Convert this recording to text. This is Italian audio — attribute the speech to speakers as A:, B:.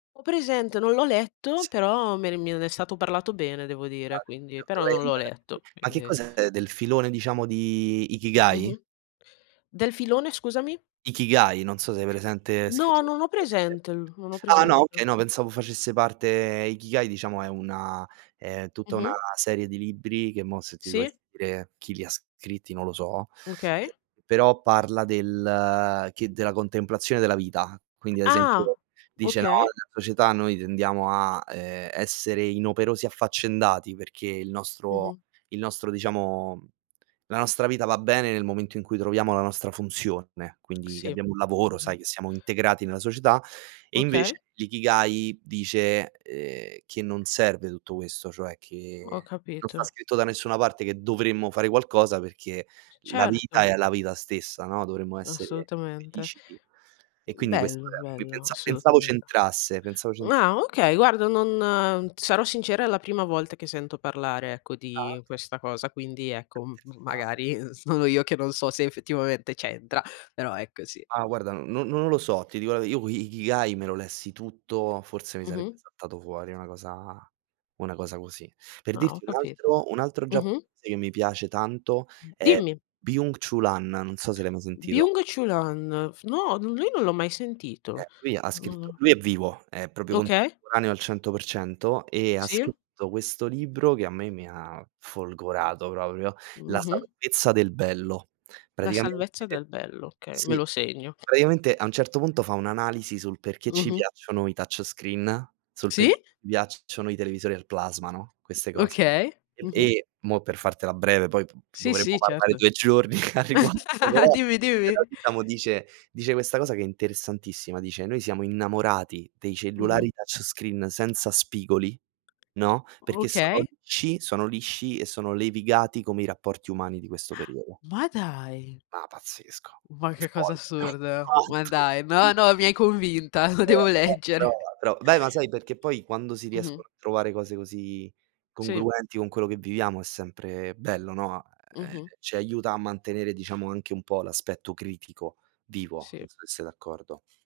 A: Ho presente, non l'ho letto, però me ne mi ne è stato parlato bene devo dire, quindi però non l'ho
B: [unintelligible]
A: letto,
B: ma che
A: quindi.
B: cos'è, del filone diciamo di Ikigai?
A: Mh-mh. Del filone scusami?
B: Ikigai, non so se hai presente,
A: No,
B: scrittore
A: non ho
B: giapponese.
A: presente, non ho
B: Ah, no,
A: presente.
B: okay, no pensavo facesse parte Ikigai diciamo è una è tutta una
A: Mh-mh.
B: serie di libri che mo' se ti
A: Sì.
B: dovessi dire chi li scritti, non lo so,
A: Okay.
B: però parla del che della contemplazione della vita. Quindi ad
A: Ah.
B: esempio, dice: "No,
A: Okay.
B: nella società noi tendiamo a, ehm, essere inoperosi e affaccendati perché il nostro
A: Mh-mh.
B: il nostro diciamo la nostra vita va bene nel momento in cui troviamo la nostra funzione". Quindi che
A: Sì.
B: abbiamo un lavoro,
A: Mh-mh.
B: sai che siamo integrati nella società e invece
A: Okay.
B: l'Ikigai dice, ehm, che non serve tutto questo, cioè
A: Ho
B: che non sta
A: capito.
B: scritto da nessuna parte che dovremmo fare qualcosa perché
A: C
B: la vita
A: certo.
B: è la vita stessa, no? Dovremmo essere
A: Assolutamente.
B: felici di e
A: Mhmm,
B: quindi questo
A: bello,
B: [unintelligible]
A: bello,
B: pensa pensavo
A: assolutamente.
B: c'entrasse, pensavo c'entr
A: Ah, okay, guarda non sarò sincera, è la prima volta che sento parlare ecco
B: Ah,
A: di
B: okay.
A: questa cosa, quindi ecco m
B: Ci sta.
A: magari, uhm, sono io che non so se effettivamente c'entra, però è così.
B: Ah, guarda, no non lo so, ti dico la v io i Ikigai me lo lessi tutto, forse mi sarebbe
A: Mh-mh.
B: saltato fuori una cosa una cosa così. Per
A: Ah, ho
B: dirti un
A: capito.
B: altro un altro
A: Mh-mh.
B: giapponese che mi piace tanto
A: M
B: è
A: dimmi.
B: Byung Chul Han, non so se l'hai mai sentito.
A: Byung Chul Han, f no, lui non l'ho mai sentito.
B: Eh, lui ha scritto
A: Uhm
B: lui è vivo, è proprio
A: Okay.
B: contemporaneo al 100% e ha
A: Sì?
B: scritto questo libro che a me mi ha folgorato proprio, la
A: Mh-mh.
B: salvezza del bello.
A: La
B: Praticamente
A: salvezza del bello, okay, me
B: sì.
A: lo segno.
B: Praticamente a un certo punto fa un'analisi sul perché ci
A: Mh-mh.
B: piacciono i touch screen, sul per
A: Sì?
B: ci piacciono i televisori al plasmano, no, queste cose.
A: Okay. Mh-mh.
B: E mo' per fartela breve poi p p
A: Sì,
B: dovremmo
A: sì,
B: parlare
A: certo.
B: 2 giorni a riguardo, però
A: Dimmi,
B: però
A: dimmi.
B: diciamo dice dice questa cosa che è interessantissima, dice: "Noi siamo innamorati dei cellulari
A: Mh-mh.
B: touch screen senza spigoli, no? Perché sono
A: Okay.
B: lisci, sono lisci e sono levigati come i rapporti umani di questo periodo".
A: Ma dai.
B: Ma pazzesco.
A: Ma che cosa
B: Folle
A: assurda. Ma dai. No,
B: [unintelligible]
A: no, mi hai convinta, lo devo
B: [unintelligible] Però
A: leggere.
B: però beh, ma sai, perché poi quando si
A: Mh-mh.
B: riescono a trovare cose così
A: Sì.
B: congruenti con quello che viviamo è sempre bello, no? Ehm,
A: Mh-mh.
B: ci aiuta a mantenere diciamo anche un po' l'aspetto critico vivo,
A: Sì.
B: non so se sei d'accordo.